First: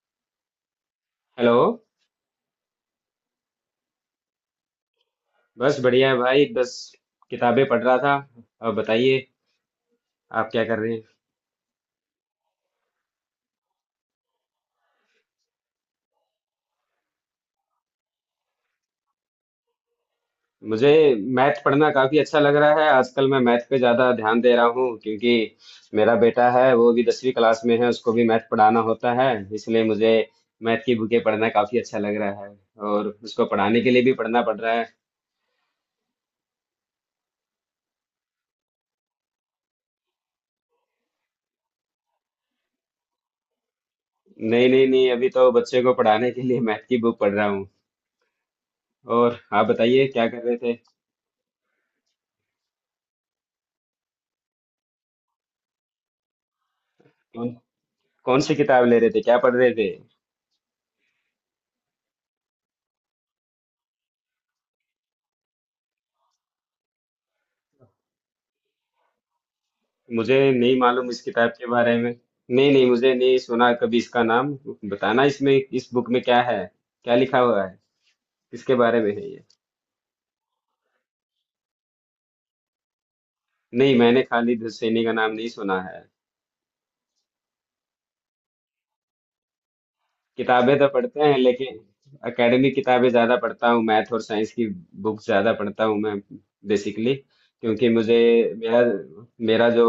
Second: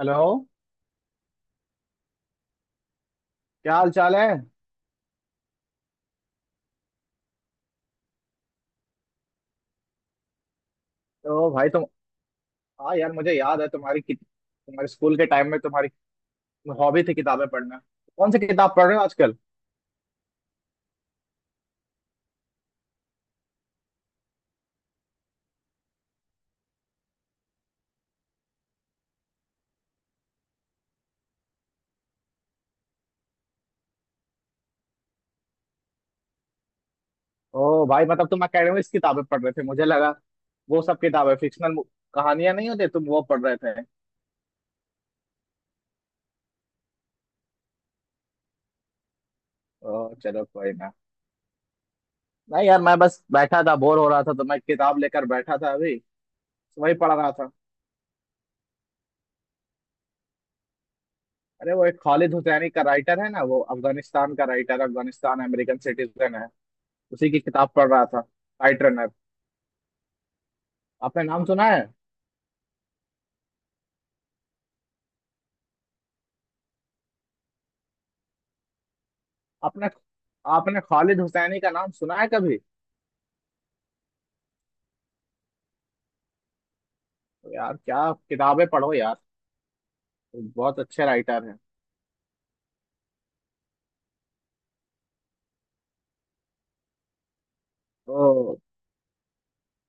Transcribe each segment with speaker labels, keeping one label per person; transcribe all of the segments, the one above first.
Speaker 1: Hello.
Speaker 2: Hello.
Speaker 1: क्या हाल चाल है?
Speaker 2: बस बढ़िया है भाई, बस किताबें पढ़ रहा था। अब बताइए, आप क्या कर रहे हैं?
Speaker 1: तो भाई तुम हाँ यार, मुझे याद है तुम्हारी तुम्हारे स्कूल के टाइम में तुम्हारी हॉबी थी किताबें पढ़ना। कौन सी किताब पढ़ रहे हो आजकल?
Speaker 2: मुझे मैथ पढ़ना काफी अच्छा लग रहा है आजकल। मैं मैथ पे ज्यादा ध्यान दे रहा हूँ, क्योंकि मेरा बेटा है, वो भी 10वीं क्लास में है, उसको भी मैथ पढ़ाना होता है। इसलिए मुझे मैथ की बुकें पढ़ना काफी अच्छा लग रहा है और उसको पढ़ाने के लिए भी पढ़ना पड़ रहा है।
Speaker 1: ओ भाई, मतलब तुम एकेडमिक्स किताबें पढ़ रहे थे, मुझे लगा वो सब किताबें फिक्शनल कहानियां नहीं होती, तुम वो पढ़ रहे थे।
Speaker 2: नहीं नहीं नहीं, अभी तो बच्चे को पढ़ाने के लिए मैथ की बुक पढ़ रहा हूँ। और आप
Speaker 1: ओ
Speaker 2: बताइए, क्या कर
Speaker 1: चलो,
Speaker 2: रहे
Speaker 1: कोई
Speaker 2: थे?
Speaker 1: ना। नहीं यार, मैं बस बैठा था, बोर हो रहा था, तो मैं किताब लेकर बैठा था अभी, तो वही पढ़ रहा था।
Speaker 2: कौन कौन सी किताब ले रहे थे? क्या पढ़ रहे थे?
Speaker 1: अरे वो एक खालिद हुसैनी का राइटर है ना, वो अफगानिस्तान का राइटर, अफगानिस्तान अमेरिकन सिटीजन है। उसी की किताब पढ़ रहा था। राइट।
Speaker 2: मुझे नहीं मालूम इस
Speaker 1: आपने नाम
Speaker 2: किताब
Speaker 1: सुना
Speaker 2: के
Speaker 1: है?
Speaker 2: बारे में। नहीं नहीं, मुझे नहीं सुना कभी इसका नाम। बताना, इसमें इस बुक में क्या है, क्या लिखा हुआ है, किसके बारे में है ये?
Speaker 1: आपने आपने खालिद हुसैनी का नाम सुना है कभी?
Speaker 2: नहीं, मैंने खालिद हुसैनी का नाम नहीं सुना है।
Speaker 1: तो यार, क्या किताबें पढ़ो यार,
Speaker 2: किताबें
Speaker 1: बहुत
Speaker 2: तो
Speaker 1: अच्छे
Speaker 2: पढ़ते हैं,
Speaker 1: राइटर हैं।
Speaker 2: लेकिन एकेडमिक किताबें ज्यादा पढ़ता हूँ, मैथ और साइंस की बुक ज्यादा पढ़ता हूँ मैं, बेसिकली। क्योंकि मुझे
Speaker 1: तो,
Speaker 2: मेरा मेरा जो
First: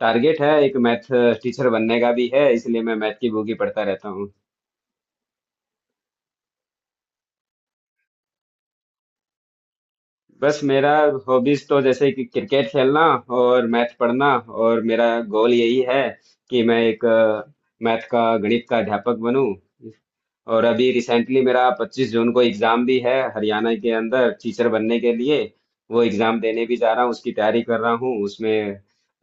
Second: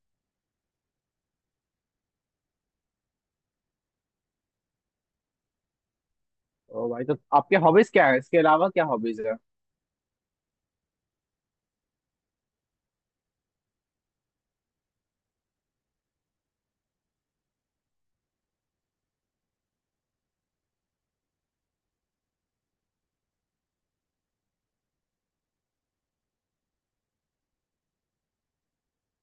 Speaker 2: टारगेट है एक मैथ टीचर बनने का भी है, इसलिए मैं मैथ की बुक ही पढ़ता रहता हूँ।
Speaker 1: तो भाई, तो आपके हॉबीज क्या है, इसके अलावा क्या हॉबीज है?
Speaker 2: बस, मेरा हॉबीज तो जैसे कि क्रिकेट खेलना और मैथ पढ़ना, और मेरा गोल यही है कि मैं एक मैथ का, गणित का अध्यापक बनूं। और अभी रिसेंटली मेरा 25 जून को एग्जाम भी है हरियाणा के अंदर, टीचर बनने के लिए। वो एग्जाम देने भी जा रहा हूँ, उसकी तैयारी कर रहा हूँ। उसमें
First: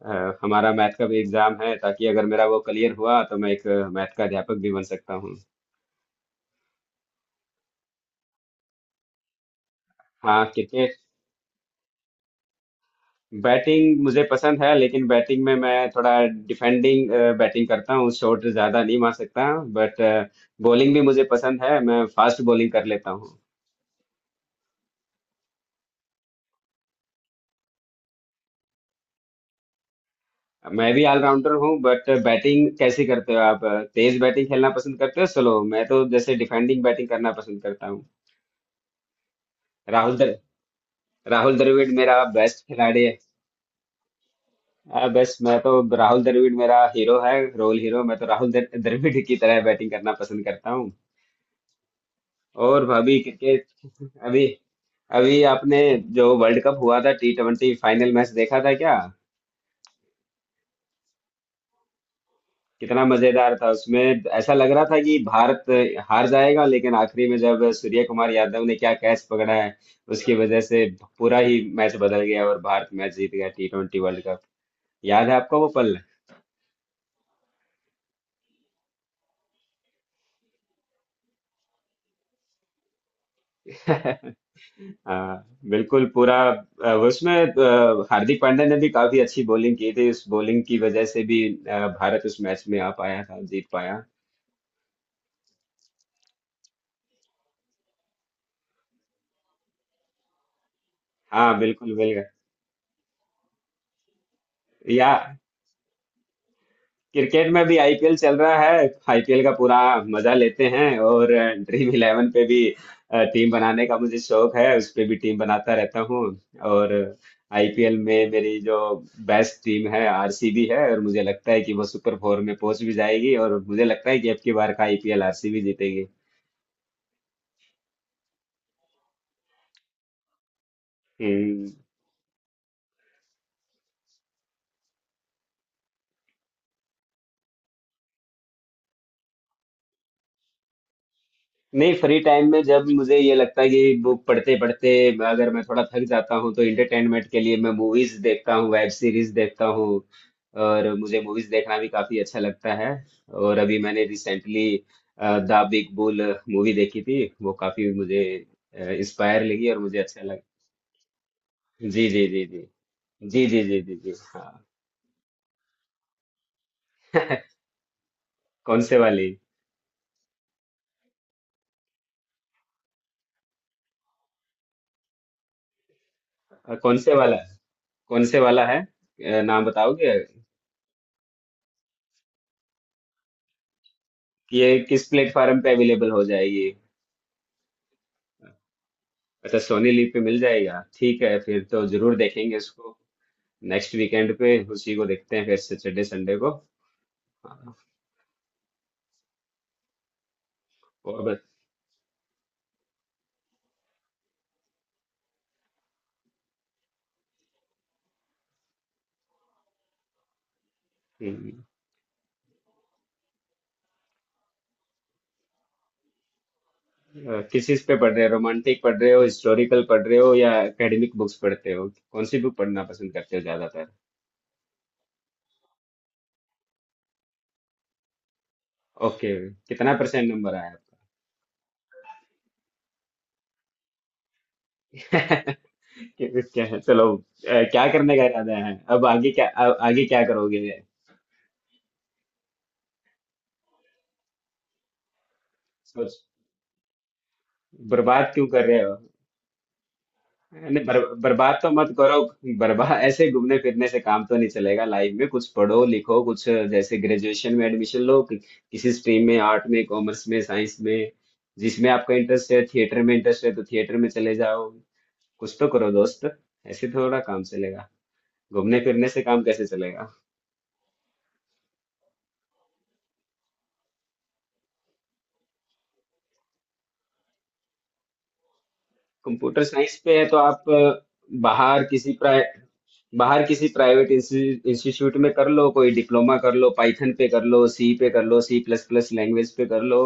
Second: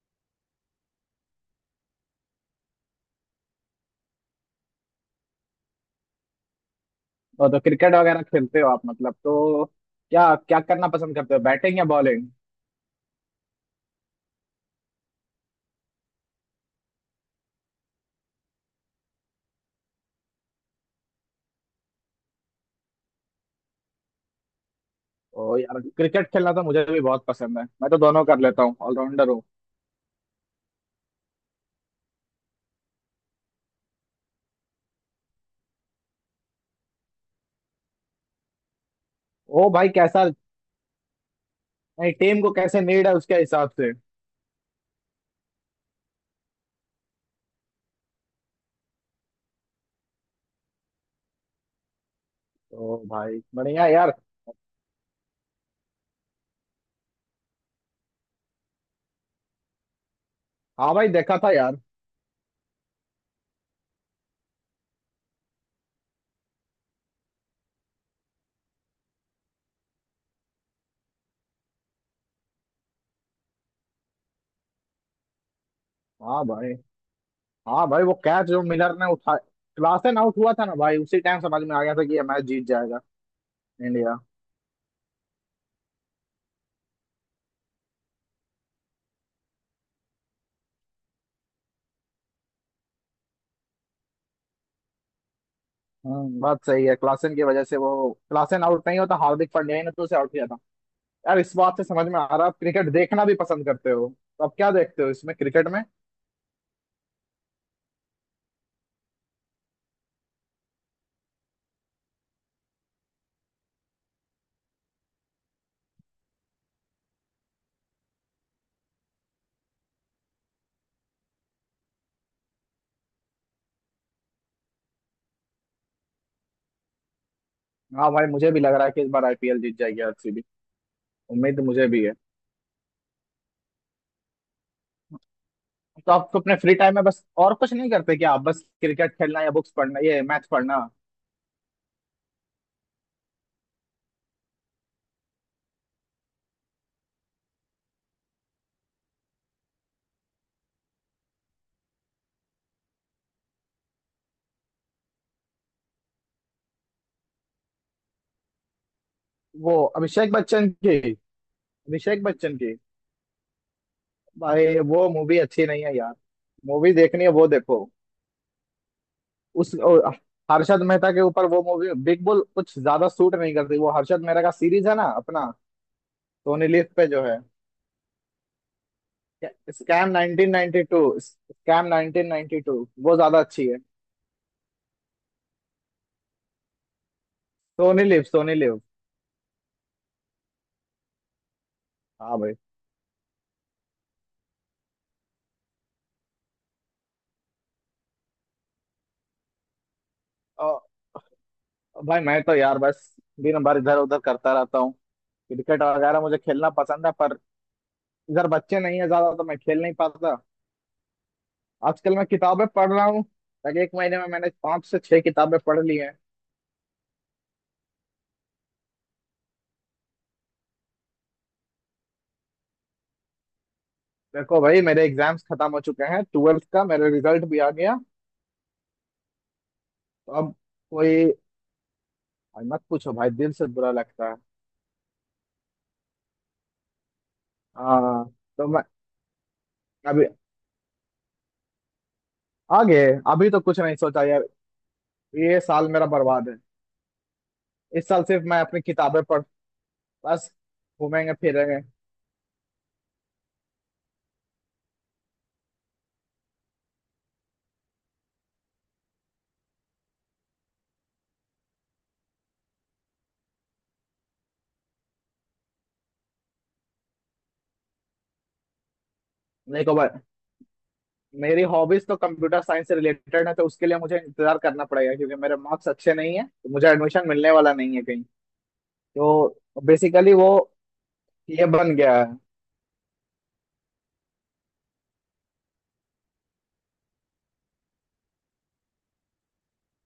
Speaker 2: हमारा मैथ का भी एग्जाम है, ताकि अगर मेरा वो क्लियर हुआ तो मैं एक मैथ का अध्यापक भी बन सकता हूँ।
Speaker 1: तो क्रिकेट वगैरह खेलते हो आप, मतलब तो क्या
Speaker 2: हाँ,
Speaker 1: क्या करना
Speaker 2: क्रिकेट
Speaker 1: पसंद करते हो, बैटिंग या बॉलिंग?
Speaker 2: बैटिंग मुझे पसंद है, लेकिन बैटिंग में मैं थोड़ा डिफेंडिंग बैटिंग करता हूँ, शॉट ज्यादा नहीं मार सकता। बट बॉलिंग भी मुझे पसंद है, मैं फास्ट बॉलिंग कर लेता हूँ।
Speaker 1: ओ यार, क्रिकेट खेलना तो मुझे भी बहुत पसंद है, मैं तो दोनों कर लेता हूँ, ऑलराउंडर हूँ।
Speaker 2: मैं भी ऑलराउंडर हूँ। बट बैटिंग कैसे करते हो आप? तेज बैटिंग खेलना पसंद करते हो, स्लो? मैं तो जैसे डिफेंडिंग बैटिंग करना पसंद करता हूँ।
Speaker 1: ओ भाई
Speaker 2: राहुल
Speaker 1: कैसा
Speaker 2: द्र, राहुल द्रविड़
Speaker 1: नहीं,
Speaker 2: मेरा
Speaker 1: टीम को
Speaker 2: बेस्ट
Speaker 1: कैसे
Speaker 2: खिलाड़ी
Speaker 1: नीड है
Speaker 2: है।
Speaker 1: उसके हिसाब से।
Speaker 2: बेस्ट, मैं तो राहुल द्रविड़, मेरा हीरो है, रोल हीरो। मैं तो द्रविड़ की तरह बैटिंग करना पसंद करता हूँ। और
Speaker 1: तो
Speaker 2: अभी
Speaker 1: भाई बढ़िया यार।
Speaker 2: क्रिकेट, अभी अभी आपने जो वर्ल्ड कप हुआ था, T20, फाइनल मैच देखा था क्या?
Speaker 1: हाँ भाई, देखा था यार।
Speaker 2: कितना मजेदार था! उसमें ऐसा लग रहा था कि भारत हार जाएगा, लेकिन आखिरी में जब सूर्य कुमार यादव ने क्या कैच पकड़ा है, उसकी वजह से पूरा ही मैच बदल गया और भारत मैच जीत गया T20 वर्ल्ड कप। याद है आपको वो पल?
Speaker 1: हाँ भाई, हाँ भाई, वो कैच जो मिलर ने उठा, क्लासेन आउट हुआ था ना भाई, उसी टाइम समझ में आ गया था कि ये मैच जीत जाएगा इंडिया।
Speaker 2: हाँ बिल्कुल, पूरा उसमें हार्दिक पांड्या ने भी काफी अच्छी बॉलिंग की थी, उस बॉलिंग की वजह से भी भारत उस मैच में आ पाया था, जीत पाया।
Speaker 1: बात सही है, क्लासेन की वजह से, वो क्लासेन आउट नहीं होता, हार्दिक पांड्या ही ने तो उसे आउट किया था। यार, इस
Speaker 2: हाँ
Speaker 1: बात से
Speaker 2: बिल्कुल
Speaker 1: समझ में
Speaker 2: बिल्कुल।
Speaker 1: आ रहा है आप क्रिकेट देखना भी पसंद करते हो। तो अब क्या देखते हो
Speaker 2: या
Speaker 1: इसमें, क्रिकेट में?
Speaker 2: क्रिकेट में भी आईपीएल चल रहा है, आईपीएल का पूरा मजा लेते हैं। और Dream11 पे भी टीम बनाने का मुझे शौक है, उस पे भी टीम बनाता रहता हूँ। और आईपीएल में मेरी जो बेस्ट टीम है आरसीबी है, और मुझे लगता है कि वो सुपर फोर में पहुंच भी जाएगी, और मुझे लगता है कि अब की बार का आईपीएल आरसीबी जीतेगी।
Speaker 1: हाँ भाई, मुझे भी लग रहा है कि इस बार आईपीएल जीत जाएगी आरसीबी। उम्मीद
Speaker 2: हम्म।
Speaker 1: मुझे भी है। तो आप तो अपने फ्री टाइम में बस और कुछ नहीं करते क्या आप, बस क्रिकेट खेलना या बुक्स पढ़ना, ये मैथ पढ़ना?
Speaker 2: नहीं, फ्री टाइम में जब मुझे ये लगता है कि बुक पढ़ते पढ़ते अगर मैं थोड़ा थक जाता हूँ, तो इंटरटेनमेंट के लिए मैं मूवीज देखता हूँ, वेब सीरीज देखता हूँ। और मुझे मूवीज देखना भी काफी अच्छा लगता है। और अभी मैंने recently the Big Bull movie देखी थी, वो काफी मुझे इंस्पायर लगी
Speaker 1: वो
Speaker 2: और मुझे अच्छा
Speaker 1: अभिषेक
Speaker 2: लगा।
Speaker 1: बच्चन की
Speaker 2: जी
Speaker 1: अभिषेक
Speaker 2: जी जी जी।
Speaker 1: बच्चन की।
Speaker 2: जी जी जी जी जी, हाँ।
Speaker 1: भाई, वो मूवी अच्छी नहीं है यार। मूवी देखनी है वो देखो।
Speaker 2: कौन से वाली?
Speaker 1: उस ओ, हर्षद मेहता के ऊपर वो मूवी बिग बुल कुछ ज्यादा सूट नहीं करती, वो हर्षद मेहता का सीरीज है ना अपना, सोनी लिव
Speaker 2: कौन
Speaker 1: पे
Speaker 2: से
Speaker 1: जो
Speaker 2: वाला,
Speaker 1: है।
Speaker 2: कौन से वाला है, नाम
Speaker 1: स्कैम
Speaker 2: बताओगे
Speaker 1: 1992। स्कैम 1992 वो ज्यादा अच्छी है।
Speaker 2: कि ये किस प्लेटफॉर्म पे अवेलेबल हो जाएगी?
Speaker 1: Sony live, Soni live.
Speaker 2: अच्छा, सोनी लिव पे मिल जाएगा, ठीक है, फिर तो जरूर
Speaker 1: हाँ भाई।
Speaker 2: देखेंगे इसको। नेक्स्ट वीकेंड पे उसी को देखते हैं फिर, सैटरडे संडे को। हाँ।
Speaker 1: और
Speaker 2: और बस।
Speaker 1: भाई मैं तो यार बस दिन भर इधर उधर करता रहता हूँ। क्रिकेट वगैरह मुझे खेलना पसंद है पर इधर बच्चे नहीं है ज्यादा, तो मैं खेल नहीं पाता।
Speaker 2: हम्म।
Speaker 1: आजकल मैं किताबें पढ़ रहा हूँ। तक एक महीने में मैंने पांच से छह किताबें पढ़ ली हैं।
Speaker 2: किस चीज पे पढ़ रहे हो, रोमांटिक पढ़ रहे हो, हिस्टोरिकल पढ़ रहे हो, या एकेडमिक बुक्स पढ़ते हो? कौन सी बुक पढ़ना पसंद करते हो ज्यादातर?
Speaker 1: देखो भाई, मेरे एग्जाम्स खत्म हो चुके हैं, 12th का मेरा रिजल्ट भी आ गया।
Speaker 2: ओके। कितना परसेंट
Speaker 1: तो
Speaker 2: नंबर
Speaker 1: अब
Speaker 2: आया आपका?
Speaker 1: कोई भाई मत पूछो भाई, दिल से बुरा लगता है।
Speaker 2: क्या क्या है, चलो, क्या करने का
Speaker 1: हाँ,
Speaker 2: इरादा
Speaker 1: तो
Speaker 2: है,
Speaker 1: मैं
Speaker 2: अब आगे क्या, आगे क्या
Speaker 1: अभी
Speaker 2: करोगे?
Speaker 1: आगे अभी तो कुछ नहीं सोचा यार। ये साल मेरा
Speaker 2: सोच,
Speaker 1: बर्बाद है। इस साल
Speaker 2: बर्बाद
Speaker 1: सिर्फ
Speaker 2: क्यों
Speaker 1: मैं
Speaker 2: कर रहे
Speaker 1: अपनी
Speaker 2: हो?
Speaker 1: किताबें पढ़ बस
Speaker 2: नहीं,
Speaker 1: घूमेंगे
Speaker 2: बर्बाद तो
Speaker 1: फिरेंगे।
Speaker 2: मत करो। बर्बाद ऐसे घूमने फिरने से काम तो नहीं चलेगा, लाइफ में कुछ पढ़ो लिखो, कुछ जैसे ग्रेजुएशन में एडमिशन लो किसी स्ट्रीम में, आर्ट में, कॉमर्स में, साइंस में, जिसमें आपका इंटरेस्ट है। थिएटर में इंटरेस्ट है तो थिएटर में चले जाओ, कुछ तो करो दोस्त। ऐसे थोड़ा काम चलेगा? घूमने फिरने से काम कैसे
Speaker 1: देखो भाई,
Speaker 2: चलेगा?
Speaker 1: मेरी हॉबीज तो कंप्यूटर साइंस से रिलेटेड है, तो उसके लिए मुझे इंतजार करना पड़ेगा, क्योंकि मेरे मार्क्स अच्छे नहीं है तो मुझे एडमिशन मिलने वाला नहीं है कहीं। तो
Speaker 2: कंप्यूटर साइंस पे है,
Speaker 1: बेसिकली
Speaker 2: तो
Speaker 1: वो
Speaker 2: आप
Speaker 1: ये
Speaker 2: बाहर
Speaker 1: बन गया
Speaker 2: किसी,
Speaker 1: है।
Speaker 2: बाहर किसी प्राइवेट इंस्टीट्यूट में कर लो, कोई डिप्लोमा कर लो, पाइथन पे कर लो, सी पे कर लो, C++ लैंग्वेज पे कर लो।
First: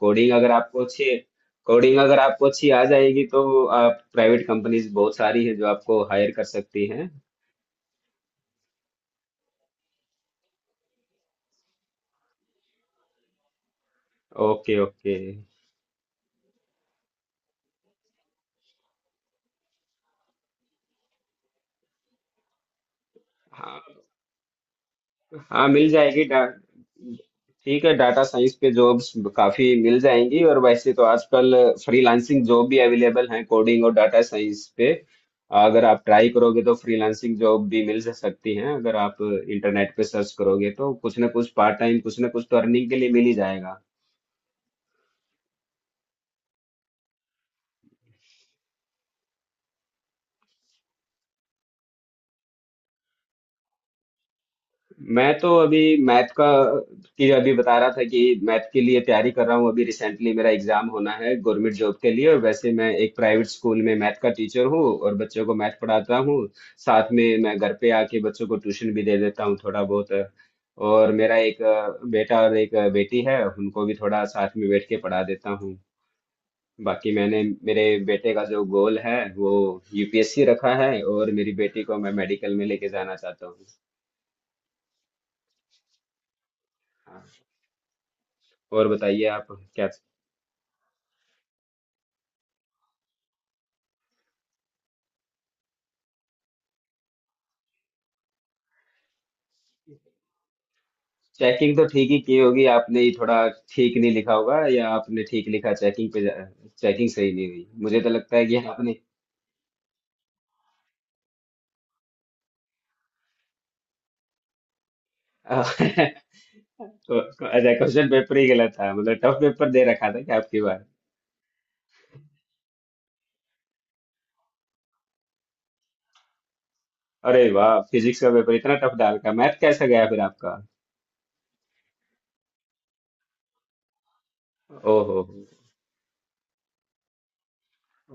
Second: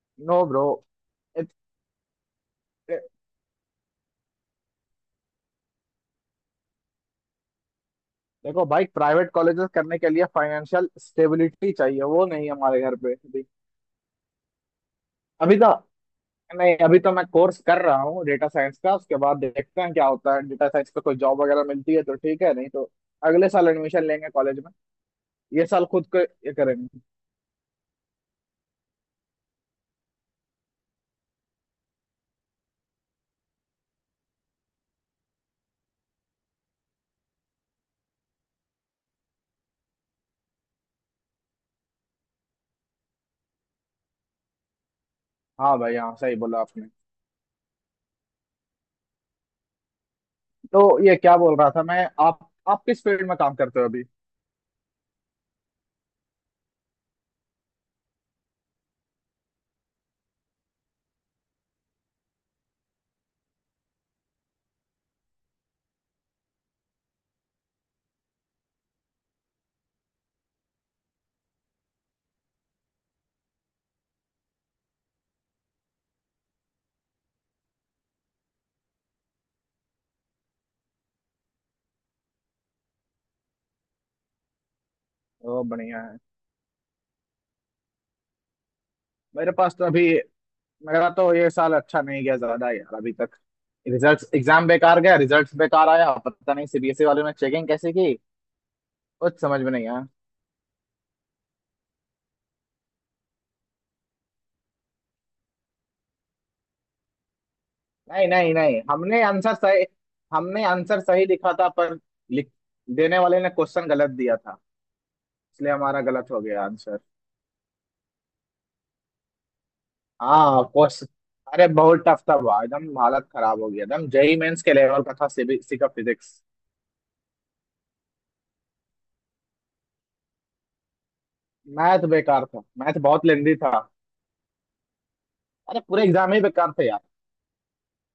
Speaker 2: कोडिंग
Speaker 1: नो
Speaker 2: अगर
Speaker 1: ब्रो।
Speaker 2: आपको अच्छी, कोडिंग अगर आपको अच्छी आ जाएगी, तो आप, प्राइवेट कंपनीज बहुत सारी है जो आपको हायर कर सकती हैं।
Speaker 1: देखो भाई, प्राइवेट कॉलेजेस करने के लिए फाइनेंशियल स्टेबिलिटी चाहिए, वो नहीं है हमारे घर पे अभी।
Speaker 2: Okay okay.
Speaker 1: अभी तो नहीं, अभी तो मैं कोर्स कर रहा हूँ डेटा साइंस का, उसके बाद देखते हैं क्या होता है। डेटा साइंस पे कोई जॉब वगैरह मिलती है तो ठीक है, नहीं तो अगले साल एडमिशन
Speaker 2: हाँ,
Speaker 1: लेंगे कॉलेज में।
Speaker 2: हाँ
Speaker 1: ये साल
Speaker 2: मिल
Speaker 1: खुद को
Speaker 2: जाएगी डा
Speaker 1: ये करेंगे।
Speaker 2: ठीक है, डाटा साइंस पे जॉब्स काफी मिल जाएंगी। और वैसे तो आजकल फ्रीलांसिंग जॉब भी अवेलेबल हैं कोडिंग और डाटा साइंस पे, अगर आप ट्राई करोगे तो फ्रीलांसिंग जॉब भी मिल जा सकती हैं। अगर आप इंटरनेट पे सर्च करोगे तो कुछ ना कुछ पार्ट टाइम, कुछ ना कुछ तो अर्निंग के लिए मिल ही जाएगा।
Speaker 1: हाँ भाई, हाँ सही बोला आपने। तो ये क्या बोल रहा था मैं, आप किस फील्ड में काम करते हो अभी?
Speaker 2: मैं तो अभी मैथ का, की अभी बता रहा था कि मैथ के लिए तैयारी कर रहा हूँ, अभी रिसेंटली मेरा एग्जाम होना है गवर्नमेंट जॉब के लिए। और वैसे मैं एक प्राइवेट स्कूल में मैथ का टीचर हूँ और बच्चों को मैथ पढ़ाता हूँ। साथ में मैं घर पे आके बच्चों को ट्यूशन भी दे देता हूँ, थोड़ा बहुत। और मेरा एक बेटा और एक बेटी है, उनको भी थोड़ा साथ में बैठ के पढ़ा देता हूँ। बाकी मैंने, मेरे बेटे का जो गोल है वो यूपीएससी रखा है, और मेरी बेटी को मैं मेडिकल में लेके जाना चाहता हूँ।
Speaker 1: ओ बढ़िया है।
Speaker 2: हाँ। और बताइए आप,
Speaker 1: मेरे पास तो
Speaker 2: क्या?
Speaker 1: अभी मेरा तो ये साल अच्छा नहीं गया ज्यादा यार अभी तक। रिजल्ट्स, एग्जाम बेकार गया, रिजल्ट्स बेकार आया, पता नहीं सीबीएसई वालों ने चेकिंग कैसे की। कुछ समझ में नहीं आया।
Speaker 2: चेकिंग तो ठीक ही की होगी, आपने ही थोड़ा ठीक नहीं लिखा होगा, या आपने ठीक लिखा, चेकिंग पे चेकिंग सही नहीं हुई, मुझे तो
Speaker 1: नहीं
Speaker 2: लगता है
Speaker 1: नहीं
Speaker 2: कि
Speaker 1: नहीं,
Speaker 2: आपने।
Speaker 1: हमने आंसर सही लिखा था, पर लिख देने वाले ने क्वेश्चन गलत दिया था, इसलिए हमारा गलत हो
Speaker 2: तो
Speaker 1: गया आंसर।
Speaker 2: अच्छा, क्वेश्चन पेपर ही गलत था मतलब, टफ पेपर दे रखा था क्या आपकी
Speaker 1: हाँ
Speaker 2: बार?
Speaker 1: क्वेश्चन अरे बहुत टफ था भाई, एकदम हालत खराब हो गया, एकदम जेई मेंस के लेवल का था सीबीएसई का फिजिक्स।
Speaker 2: अरे वाह, फिजिक्स का पेपर इतना टफ डाल का, मैथ कैसा गया फिर आपका?
Speaker 1: मैथ बेकार था, मैथ बहुत लेंदी था।
Speaker 2: ओहो।
Speaker 1: अरे पूरे एग्जाम ही बेकार थे यार।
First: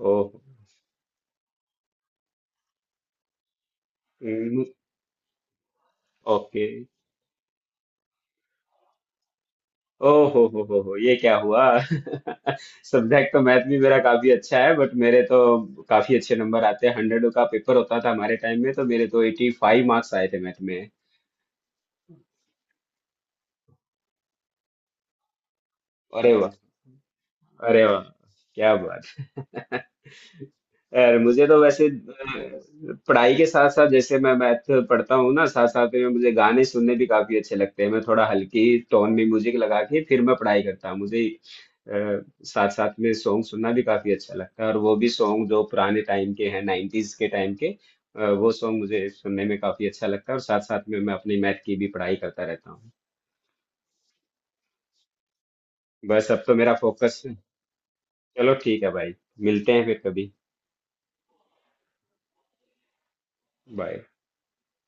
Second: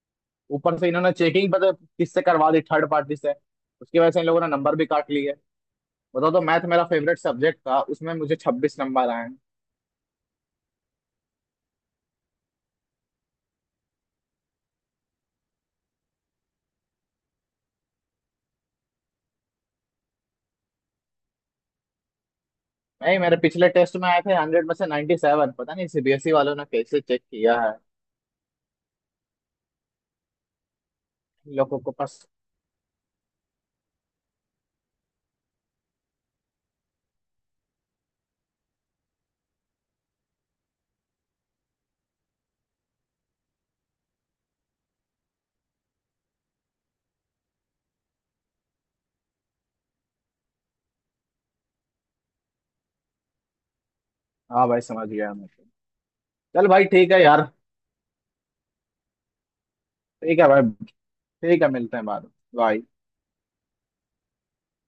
Speaker 2: ओहो।
Speaker 1: ऊपर से इन्होंने चेकिंग पता है किससे करवा दी, थर्ड पार्टी से, उसकी वजह से इन लोगों ने नंबर भी काट लिए। बताओ, तो
Speaker 2: ओके।
Speaker 1: मैथ मेरा फेवरेट सब्जेक्ट था उसमें मुझे 26 नंबर आए हैं।
Speaker 2: ओ हो, ये क्या हुआ? सब्जेक्ट तो मैथ भी मेरा काफी अच्छा है, बट मेरे तो काफी अच्छे नंबर आते हैं। 100 का पेपर होता था हमारे टाइम में, तो मेरे तो 85 मार्क्स आए थे मैथ में।
Speaker 1: नहीं, मेरे पिछले टेस्ट में आए थे 100 में से 97। पता नहीं सीबीएसई
Speaker 2: अरे वाह,
Speaker 1: वालों ने कैसे चेक किया है।
Speaker 2: अरे वाह, क्या बात। यार, मुझे
Speaker 1: इन
Speaker 2: तो
Speaker 1: लोगों
Speaker 2: वैसे
Speaker 1: को पास।
Speaker 2: पढ़ाई के साथ साथ, जैसे मैं मैथ पढ़ता हूँ ना, साथ साथ में मुझे गाने सुनने भी काफी अच्छे लगते हैं। मैं थोड़ा हल्की टोन में म्यूजिक लगा के फिर मैं पढ़ाई करता हूँ। मुझे साथ साथ में सॉन्ग सुनना भी काफी अच्छा लगता है, और वो भी सॉन्ग जो पुराने टाइम के हैं, 90s के टाइम के वो सॉन्ग, मुझे सुनने में काफी अच्छा लगता है, और साथ साथ में मैं अपनी मैथ की भी पढ़ाई करता रहता हूँ।
Speaker 1: हाँ भाई, समझ गया मैं।
Speaker 2: बस अब तो
Speaker 1: चल
Speaker 2: मेरा
Speaker 1: भाई, ठीक
Speaker 2: फोकस।
Speaker 1: है यार।
Speaker 2: चलो ठीक है भाई, मिलते हैं फिर कभी।
Speaker 1: ठीक है भाई। ठीक है, मिलते हैं बाद में। बाय।
Speaker 2: बाय।